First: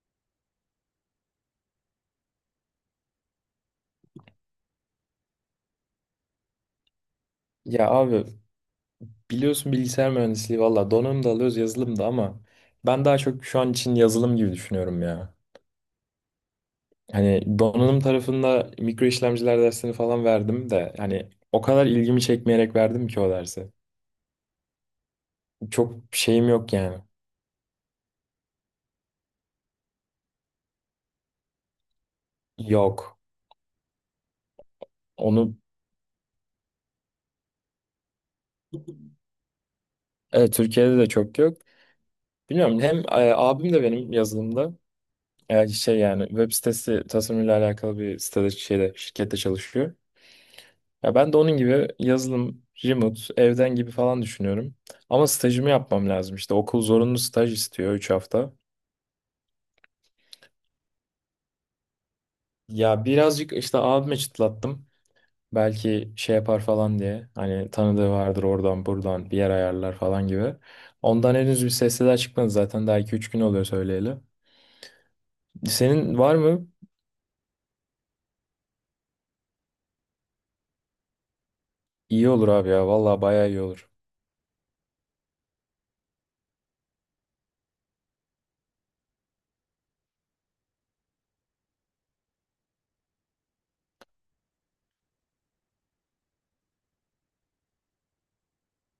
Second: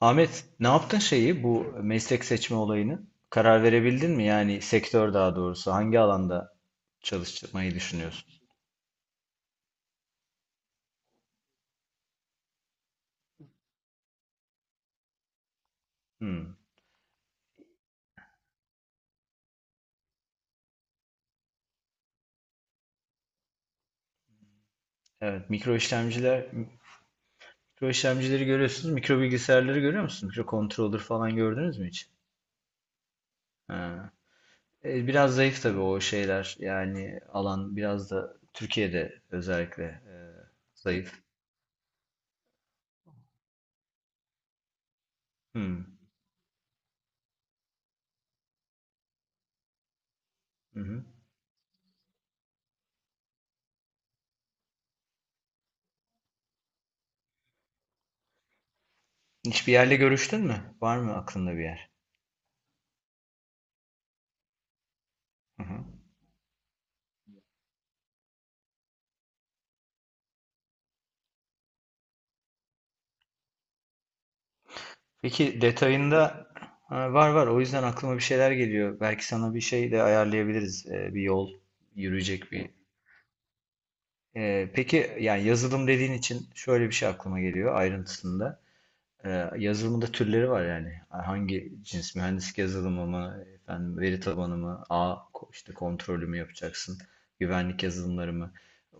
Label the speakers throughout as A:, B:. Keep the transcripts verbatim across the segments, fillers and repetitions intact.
A: Ahmet, ne yaptın şeyi bu meslek seçme olayını? Karar verebildin mi? Yani sektör daha doğrusu hangi alanda çalışmayı
B: Ya abi
A: düşünüyorsun?
B: biliyorsun bilgisayar mühendisliği valla donanım da alıyoruz yazılım da ama ben daha çok şu an için yazılım gibi düşünüyorum ya.
A: Hmm.
B: Hani donanım tarafında mikro işlemciler dersini falan verdim de hani o kadar ilgimi çekmeyerek verdim ki o dersi.
A: Evet, mikro
B: Çok
A: işlemciler,
B: şeyim yok yani.
A: mikro işlemcileri görüyorsunuz, mikro bilgisayarları görüyor musunuz? Mikro controller falan gördünüz mü hiç?
B: Yok.
A: Ha. E, biraz
B: Onu
A: zayıf tabii o şeyler. Yani alan biraz da Türkiye'de özellikle e,
B: evet, Türkiye'de de
A: zayıf.
B: çok yok. Bilmiyorum hem e, abim de benim yazılımda e,
A: Hmm.
B: şey yani web sitesi tasarımıyla alakalı bir sitede şeyde şirkette çalışıyor.
A: Hı hı.
B: Ya ben de onun gibi yazılım, remote, evden gibi falan düşünüyorum. Ama stajımı yapmam lazım. İşte okul zorunlu staj istiyor üç hafta.
A: Hiçbir yerle görüştün mü? Var mı aklında bir yer?
B: Ya birazcık işte abime çıtlattım. Belki şey yapar falan diye. Hani tanıdığı vardır oradan buradan bir yer ayarlar falan gibi. Ondan henüz bir sesler çıkmadı zaten. Daha iki üç gün oluyor söyleyeli.
A: Peki
B: Senin var
A: detayında.
B: mı?
A: Ha, var var, o yüzden aklıma bir şeyler geliyor. Belki sana bir şey de ayarlayabiliriz. Ee, bir yol
B: İyi olur
A: yürüyecek
B: abi
A: bir.
B: ya. Vallahi bayağı iyi olur.
A: Ee, peki, yani yazılım dediğin için şöyle bir şey aklıma geliyor ayrıntısında. Ee, yazılımda türleri var yani. Hangi cins mühendislik yazılımı mı, efendim veri tabanı mı, ağ ko- işte kontrolü mü yapacaksın, güvenlik yazılımları mı?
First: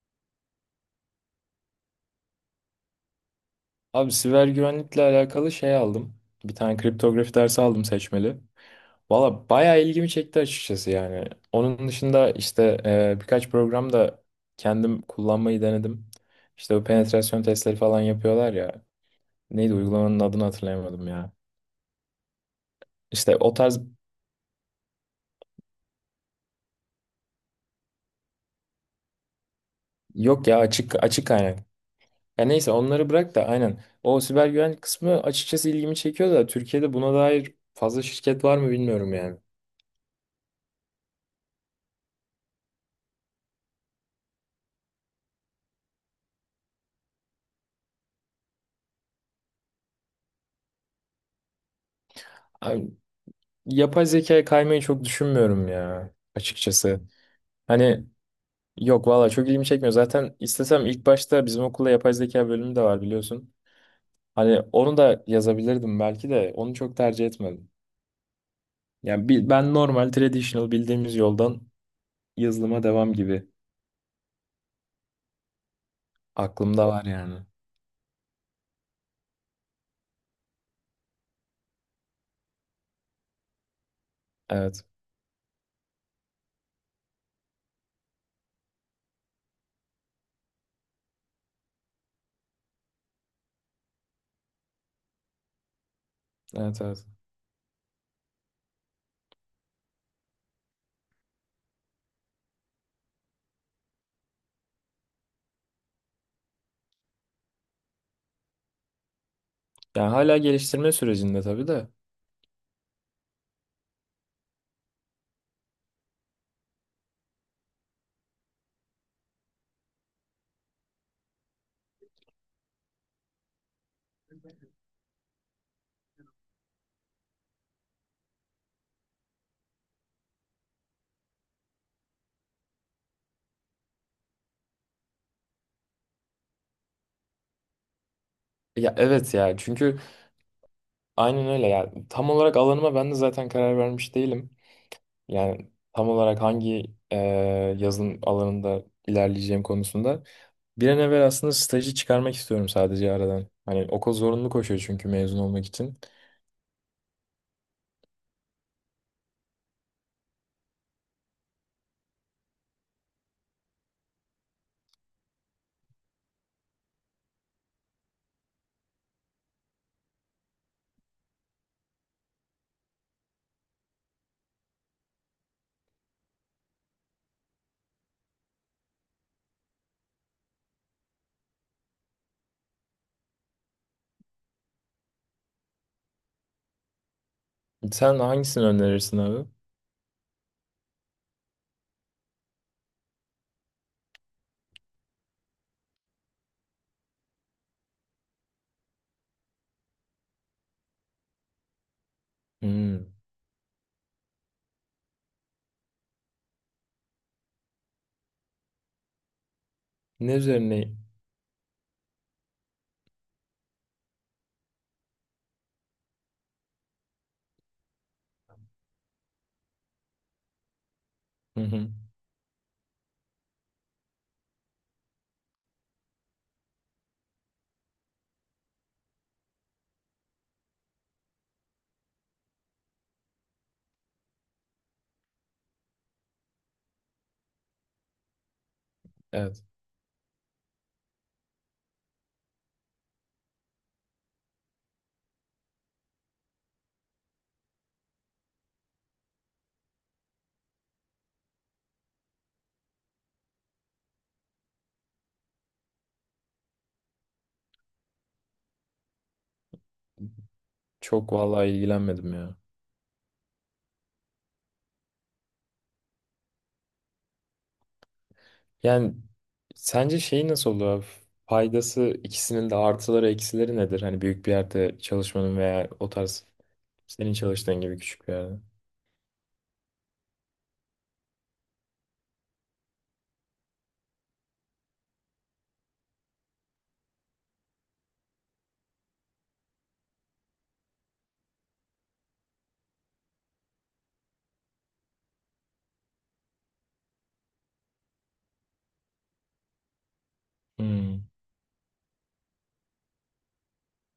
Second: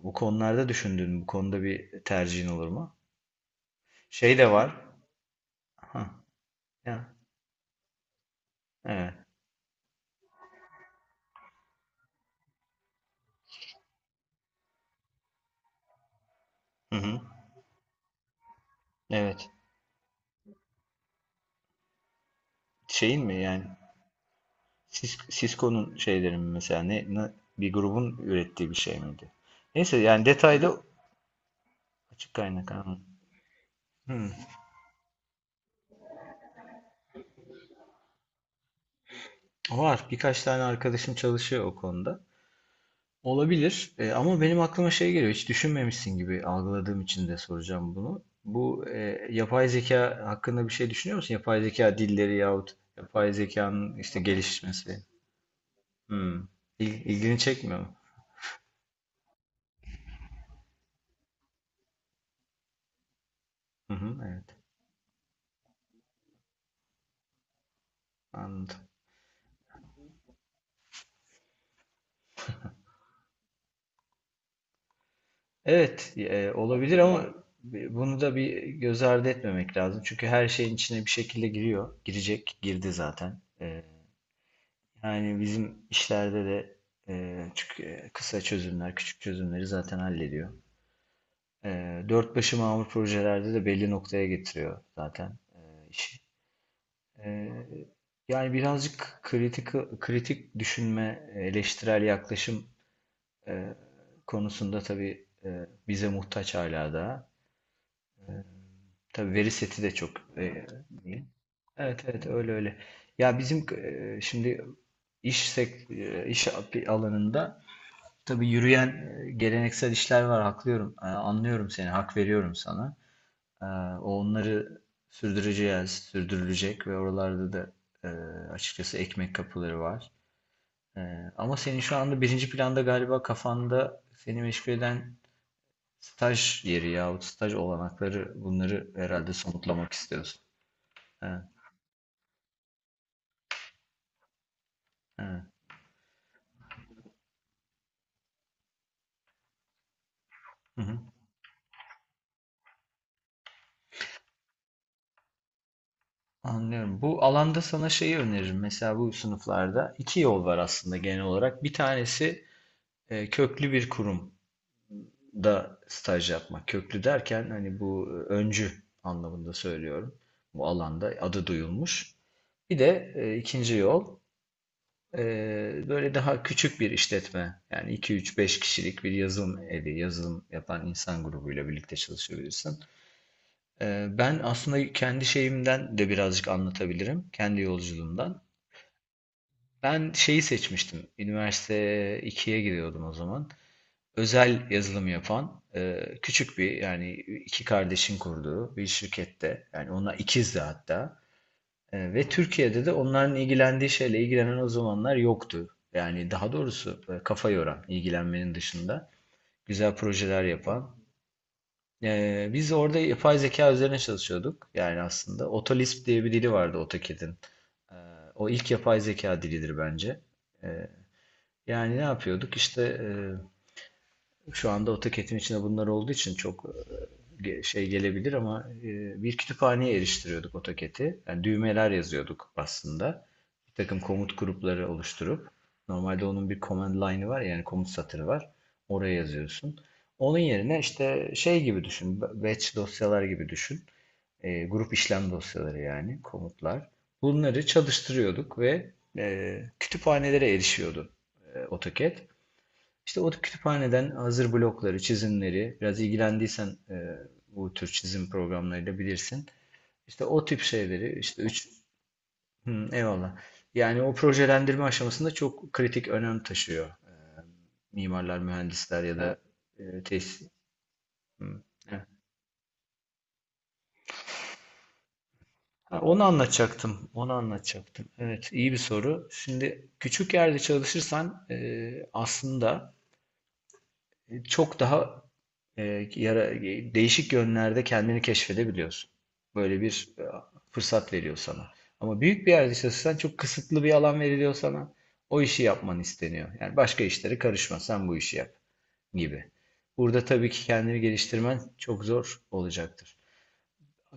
A: Bu konularda düşündüğün Bu konuda bir tercihin olur mu?
B: Abi,
A: Şey
B: siber
A: de var.
B: güvenlikle alakalı şey
A: Ha,
B: aldım. Bir tane
A: ya,
B: kriptografi dersi aldım seçmeli.
A: evet.
B: Valla bayağı ilgimi çekti açıkçası yani. Onun dışında işte e, birkaç program da kendim kullanmayı denedim. İşte bu
A: Hı hı.
B: penetrasyon testleri falan yapıyorlar ya.
A: Evet.
B: Neydi uygulamanın adını hatırlayamadım ya.
A: Şeyin mi
B: İşte o
A: yani
B: tarz,
A: Sis- Cisco'nun şeyleri mi, mesela ne, ne- bir grubun ürettiği bir şey miydi? Neyse, yani
B: yok ya,
A: detaylı.
B: açık açık kaynak.
A: Açık
B: Ya neyse
A: kaynak, anladım.
B: onları bırak da aynen. O
A: Hmm.
B: siber güvenlik kısmı açıkçası ilgimi çekiyor da Türkiye'de buna dair fazla şirket var mı bilmiyorum yani.
A: Var, birkaç tane arkadaşım çalışıyor o konuda. Olabilir. E, ama benim aklıma şey geliyor, hiç düşünmemişsin gibi algıladığım için de soracağım bunu. Bu e, yapay zeka hakkında bir şey düşünüyor musun? Yapay zeka dilleri yahut
B: Abi,
A: yapay zekanın
B: yapay
A: işte
B: zekaya kaymayı
A: gelişmesi.
B: çok düşünmüyorum ya
A: Hmm.
B: açıkçası.
A: İl- ilgini çekmiyor mu?
B: Hani, yok valla çok ilgimi çekmiyor. Zaten istesem ilk başta bizim okulda yapay zeka bölümü de var biliyorsun.
A: Hı hı, evet,
B: Hani onu da yazabilirdim belki de onu çok tercih etmedim.
A: anladım.
B: Yani bi- ben normal traditional bildiğimiz yoldan yazılıma devam gibi
A: Evet, e,
B: aklımda
A: olabilir
B: var
A: ama
B: yani.
A: bi- bunu da bir göz ardı etmemek lazım. Çünkü her şeyin içine bir şekilde giriyor. Girecek, girdi zaten. E,
B: Evet.
A: yani bizim işlerde de, e, çünkü e, kısa çözümler, küçük çözümleri zaten hallediyor. E, Dört başı mamur projelerde de belli noktaya getiriyor zaten e, işi.
B: Evet evet.
A: E, Yani birazcık kritik, kritik düşünme, eleştirel yaklaşım e, konusunda tabii e, bize muhtaç hala da. Tabii veri seti de çok
B: Yani hala
A: e,
B: geliştirme
A: iyi.
B: sürecinde tabii de.
A: Evet evet, öyle öyle. Ya bizim e, şimdi iş sek, e, iş alanında tabii yürüyen e, geleneksel işler var, haklıyorum. E, anlıyorum seni, hak veriyorum sana. E, o onları sürdüreceğiz, sürdürülecek ve oralarda da e, açıkçası ekmek kapıları var. E, Ama senin şu anda birinci planda galiba kafanda seni meşgul eden staj yeri yahut staj olanakları, bunları
B: Ya
A: herhalde
B: evet ya
A: somutlamak
B: çünkü,
A: istiyorsun. Evet.
B: aynen öyle ya. Tam olarak alanıma ben de zaten karar vermiş değilim.
A: Evet.
B: Yani tam olarak hangi e, yazılım alanında ilerleyeceğim konusunda.
A: Hı
B: Bir
A: hı.
B: an evvel aslında stajı çıkarmak istiyorum sadece aradan. Hani okul zorunlu koşuyor çünkü mezun olmak için.
A: Anlıyorum. Bu alanda sana şeyi öneririm. Mesela bu sınıflarda iki yol var aslında genel olarak. Bir tanesi e, köklü bir kurumda staj yapmak. Köklü derken hani bu e, öncü anlamında söylüyorum. Bu alanda adı duyulmuş. Bir de e, ikinci yol, e, böyle daha küçük bir işletme. Yani iki üç beş kişilik bir yazılım evi, yazılım yapan insan grubuyla birlikte çalışabilirsin. Ee, Ben aslında kendi şeyimden de birazcık anlatabilirim. Kendi
B: Sen
A: yolculuğumdan.
B: hangisini önerirsin abi?
A: Ben şeyi seçmiştim. Üniversite ikiye gidiyordum o zaman. Özel yazılım yapan e, küçük bir, yani iki kardeşin kurduğu bir şirkette. Yani ona ikizdi hatta. E, Ve Türkiye'de de
B: Hmm.
A: onların ilgilendiği şeyle ilgilenen o zamanlar yoktu. Yani daha doğrusu e, kafa yoran, ilgilenmenin dışında güzel
B: Ne
A: projeler yapan.
B: üzerine?
A: Ee, biz orada yapay zeka üzerine çalışıyorduk. Yani aslında Otolisp diye bir dili vardı AutoCAD'in. Ee, O ilk yapay zeka dilidir bence. Ee,
B: Hı hı.
A: Yani ne yapıyorduk? İşte e, şu anda o teketin içinde bunlar olduğu için çok e, şey gelebilir ama e, bir kütüphaneye eriştiriyorduk AutoCAD'i. Yani düğmeler yazıyorduk aslında. Bir takım komut grupları oluşturup, normalde onun bir command line'ı var ya, yani komut satırı var. Oraya
B: Evet.
A: yazıyorsun. Onun yerine işte şey gibi düşün. Batch dosyalar gibi düşün. E, grup işlem dosyaları, yani komutlar. Bunları çalıştırıyorduk ve e, kütüphanelere erişiyordu e, AutoCAD. İşte o kütüphaneden hazır blokları, çizimleri, biraz ilgilendiysen e, bu tür çizim programlarıyla bilirsin. İşte o tip şeyleri,
B: Çok
A: işte üç.
B: vallahi ilgilenmedim ya.
A: Hı, eyvallah. Yani o projelendirme aşamasında çok kritik önem taşıyor. E, mimarlar, mühendisler
B: Yani
A: ya da e,
B: sence şey
A: tesis.
B: nasıl olur abi?
A: Hı,
B: Faydası,
A: evet.
B: ikisinin de artıları eksileri nedir? Hani büyük bir yerde çalışmanın veya
A: Ha,
B: o
A: onu
B: tarz
A: anlatacaktım, onu
B: senin çalıştığın gibi
A: anlatacaktım.
B: küçük bir
A: Evet,
B: yerde.
A: iyi bir soru. Şimdi küçük yerde çalışırsan e, aslında çok daha e, yara, e, değişik yönlerde kendini keşfedebiliyorsun. Böyle bir e, fırsat veriyor sana. Ama büyük bir yerde çalışırsan çok kısıtlı bir alan veriliyor sana. O işi yapman isteniyor. Yani başka işlere karışma, sen bu işi yap gibi. Burada tabii ki kendini
B: Hmm.
A: geliştirmen çok zor olacaktır.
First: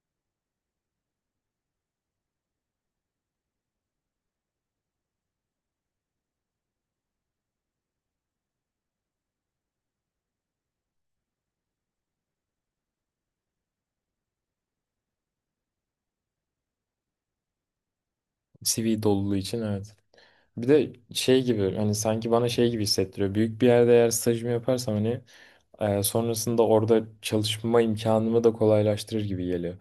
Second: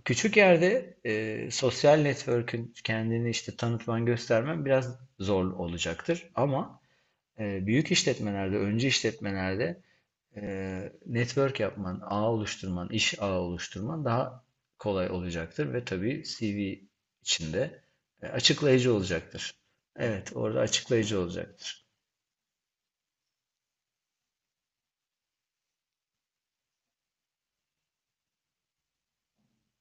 A: Küçük yerde e, sosyal network'ün, kendini işte tanıtman, göstermen biraz zor olacaktır. Ama e, büyük işletmelerde, öncü işletmelerde eee, network yapman, ağ oluşturman, iş ağı oluşturman daha kolay olacaktır ve tabii C V içinde e, açıklayıcı
B: C V doluluğu
A: olacaktır.
B: için evet.
A: Evet, orada
B: Bir de
A: açıklayıcı
B: şey gibi
A: olacaktır.
B: hani, sanki bana şey gibi hissettiriyor. Büyük bir yerde eğer stajımı yaparsam hani, Ee, sonrasında orada çalışma imkanımı da kolaylaştırır gibi geliyor.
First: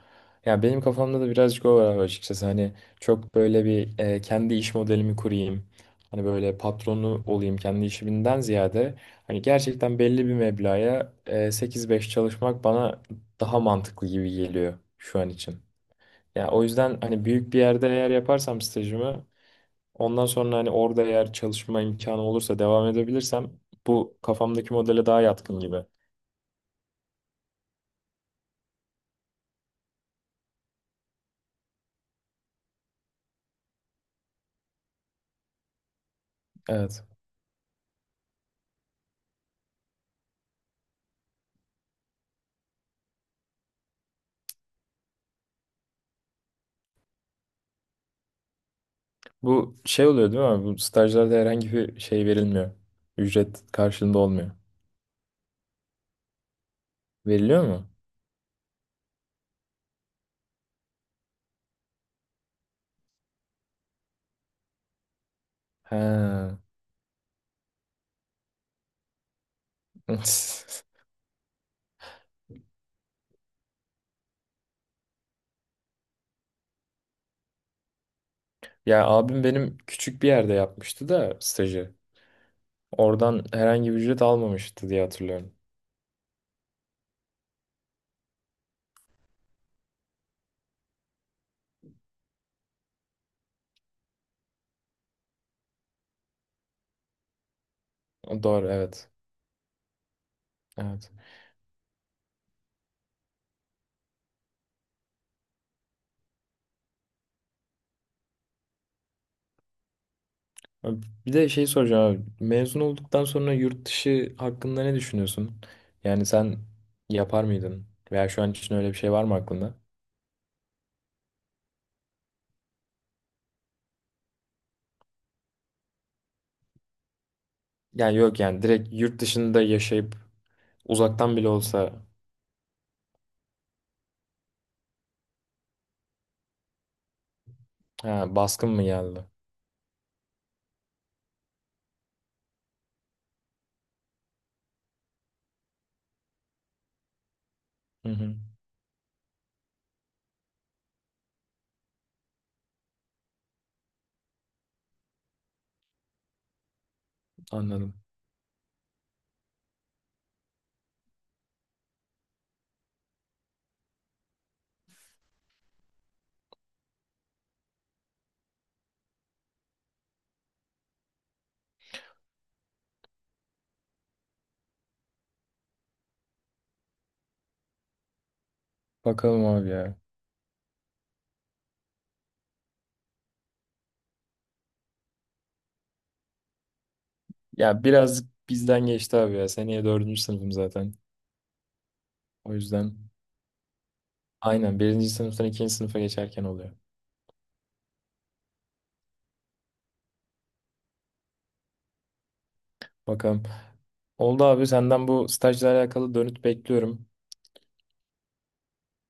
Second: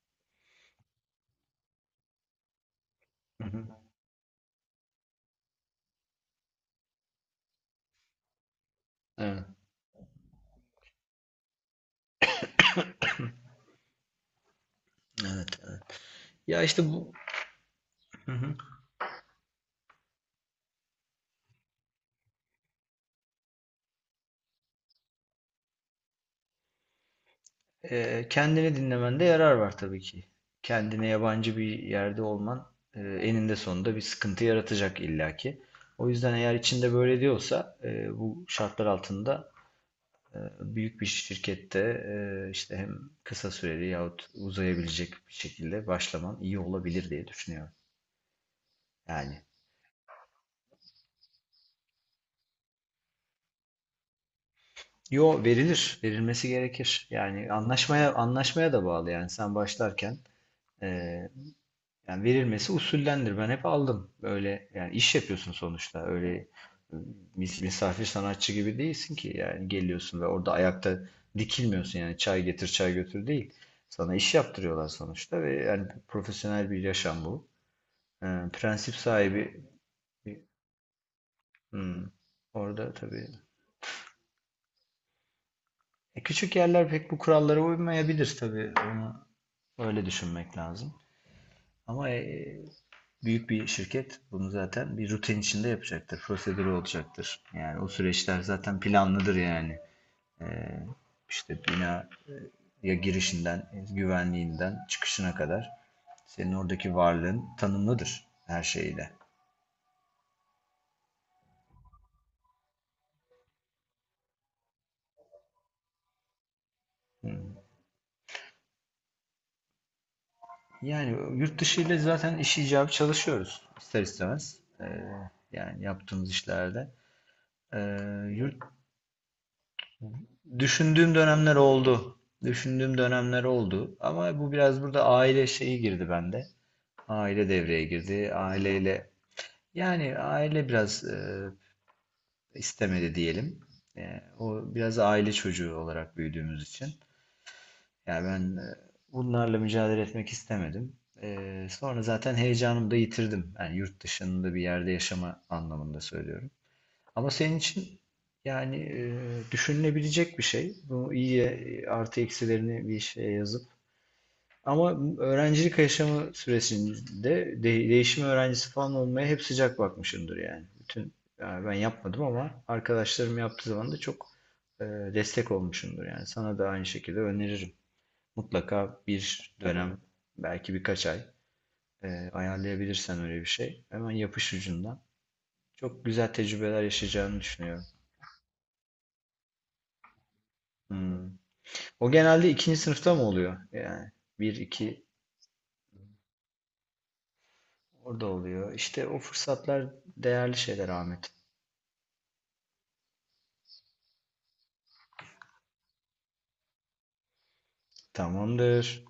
B: Ya benim kafamda da birazcık o var açıkçası. Hani çok
A: Hı hı.
B: böyle bir, e, kendi iş modelimi kurayım. Hani böyle patronu olayım kendi işimden ziyade. Hani
A: Evet,
B: gerçekten belli bir meblağa e, sekiz beş çalışmak bana daha mantıklı gibi geliyor şu an
A: evet,
B: için.
A: evet.
B: Ya
A: Ya
B: o
A: işte
B: yüzden
A: bu,
B: hani büyük bir yerde eğer
A: hı hı.
B: yaparsam stajımı, ondan sonra hani orada eğer çalışma imkanı olursa devam edebilirsem bu kafamdaki modele daha yatkın gibi.
A: Eee, kendini dinlemende yarar var tabii ki. Kendine yabancı bir yerde olman e, eninde sonunda bir sıkıntı yaratacak illaki. O yüzden eğer içinde
B: Evet.
A: böyle diyorsa, e, bu şartlar altında, E, büyük bir şirkette e, işte hem kısa süreli yahut uzayabilecek bir şekilde başlaman iyi olabilir diye düşünüyorum. Yani,
B: Bu şey oluyor değil mi abi? Bu stajlarda herhangi bir şey verilmiyor. Ücret karşılığında olmuyor.
A: yo, verilir, verilmesi gerekir. Yani
B: Veriliyor mu?
A: anlaşmaya, anlaşmaya da bağlı, yani sen başlarken e, yani verilmesi usullendir. Ben hep aldım. Öyle, yani iş yapıyorsun sonuçta. Öyle
B: He.
A: e, mis- misafir sanatçı gibi değilsin ki, yani geliyorsun ve orada ayakta dikilmiyorsun, yani çay getir çay götür değil. Sana iş yaptırıyorlar sonuçta ve yani profesyonel bir yaşam bu. Ee, prensip
B: Ya abim
A: sahibi.
B: benim küçük bir yerde yapmıştı da stajı.
A: hmm, Orada tabii.
B: Oradan herhangi bir ücret almamıştı diye hatırlıyorum.
A: E, küçük yerler pek bu kurallara uymayabilir tabii. Onu öyle düşünmek lazım. Ama e, büyük bir şirket bunu zaten bir rutin içinde yapacaktır. Prosedürü olacaktır. Yani o süreçler
B: Doğru
A: zaten
B: evet.
A: planlıdır yani. Ee,
B: Evet.
A: işte bina, e, ya girişinden, güvenliğinden çıkışına kadar senin oradaki varlığın tanımlıdır her şeyle.
B: Abi, bir de şey soracağım abi. Mezun olduktan sonra yurt dışı hakkında ne düşünüyorsun? Yani sen yapar
A: Hı.
B: mıydın? Veya şu an için öyle bir şey var mı aklında?
A: Yani yurt dışı ile zaten iş icabı çalışıyoruz, ister istemez. Ee, yani yaptığımız işlerde. Ee,
B: Yani yok
A: yurt,
B: yani direkt yurt dışında yaşayıp
A: Düşündüğüm
B: uzaktan bile
A: dönemler
B: olsa.
A: oldu. Düşündüğüm dönemler oldu. Ama bu biraz burada aile şeyi girdi bende. Aile devreye girdi.
B: Ha, baskın mı
A: Aileyle
B: geldi?
A: yani aile biraz e, istemedi diyelim. Ee, o biraz aile çocuğu olarak büyüdüğümüz için.
B: Hı
A: Yani
B: hı,
A: ben e, bunlarla mücadele etmek istemedim. E, sonra zaten heyecanımı da yitirdim. Yani yurt dışında bir yerde yaşama anlamında söylüyorum. Ama senin
B: anladım.
A: için yani e, düşünülebilecek bir şey. Bu iyi, e, artı eksilerini bir şeye yazıp. Ama öğrencilik yaşamı süresinde de, değişim öğrencisi falan olmaya hep sıcak bakmışımdır yani. Bütün yani ben yapmadım ama arkadaşlarım yaptığı zaman da çok e, destek olmuşumdur yani. Sana da aynı şekilde öneririm. Mutlaka
B: Bakalım
A: bir
B: abi ya.
A: dönem, belki birkaç ay e, ayarlayabilirsen öyle bir şey. Hemen yapış ucundan. Çok güzel tecrübeler yaşayacağını düşünüyorum.
B: Ya biraz bizden geçti abi ya. Seneye dördüncü sınıfım zaten.
A: Hmm. O genelde
B: O
A: ikinci
B: yüzden
A: sınıfta mı oluyor? Yani bir,
B: aynen
A: iki
B: birinci sınıftan ikinci sınıfa geçerken oluyor.
A: orada oluyor. İşte o fırsatlar değerli şeyler, Ahmet.
B: Bakalım. Oldu abi, senden bu stajla alakalı dönüt bekliyorum.
A: Tamamdır.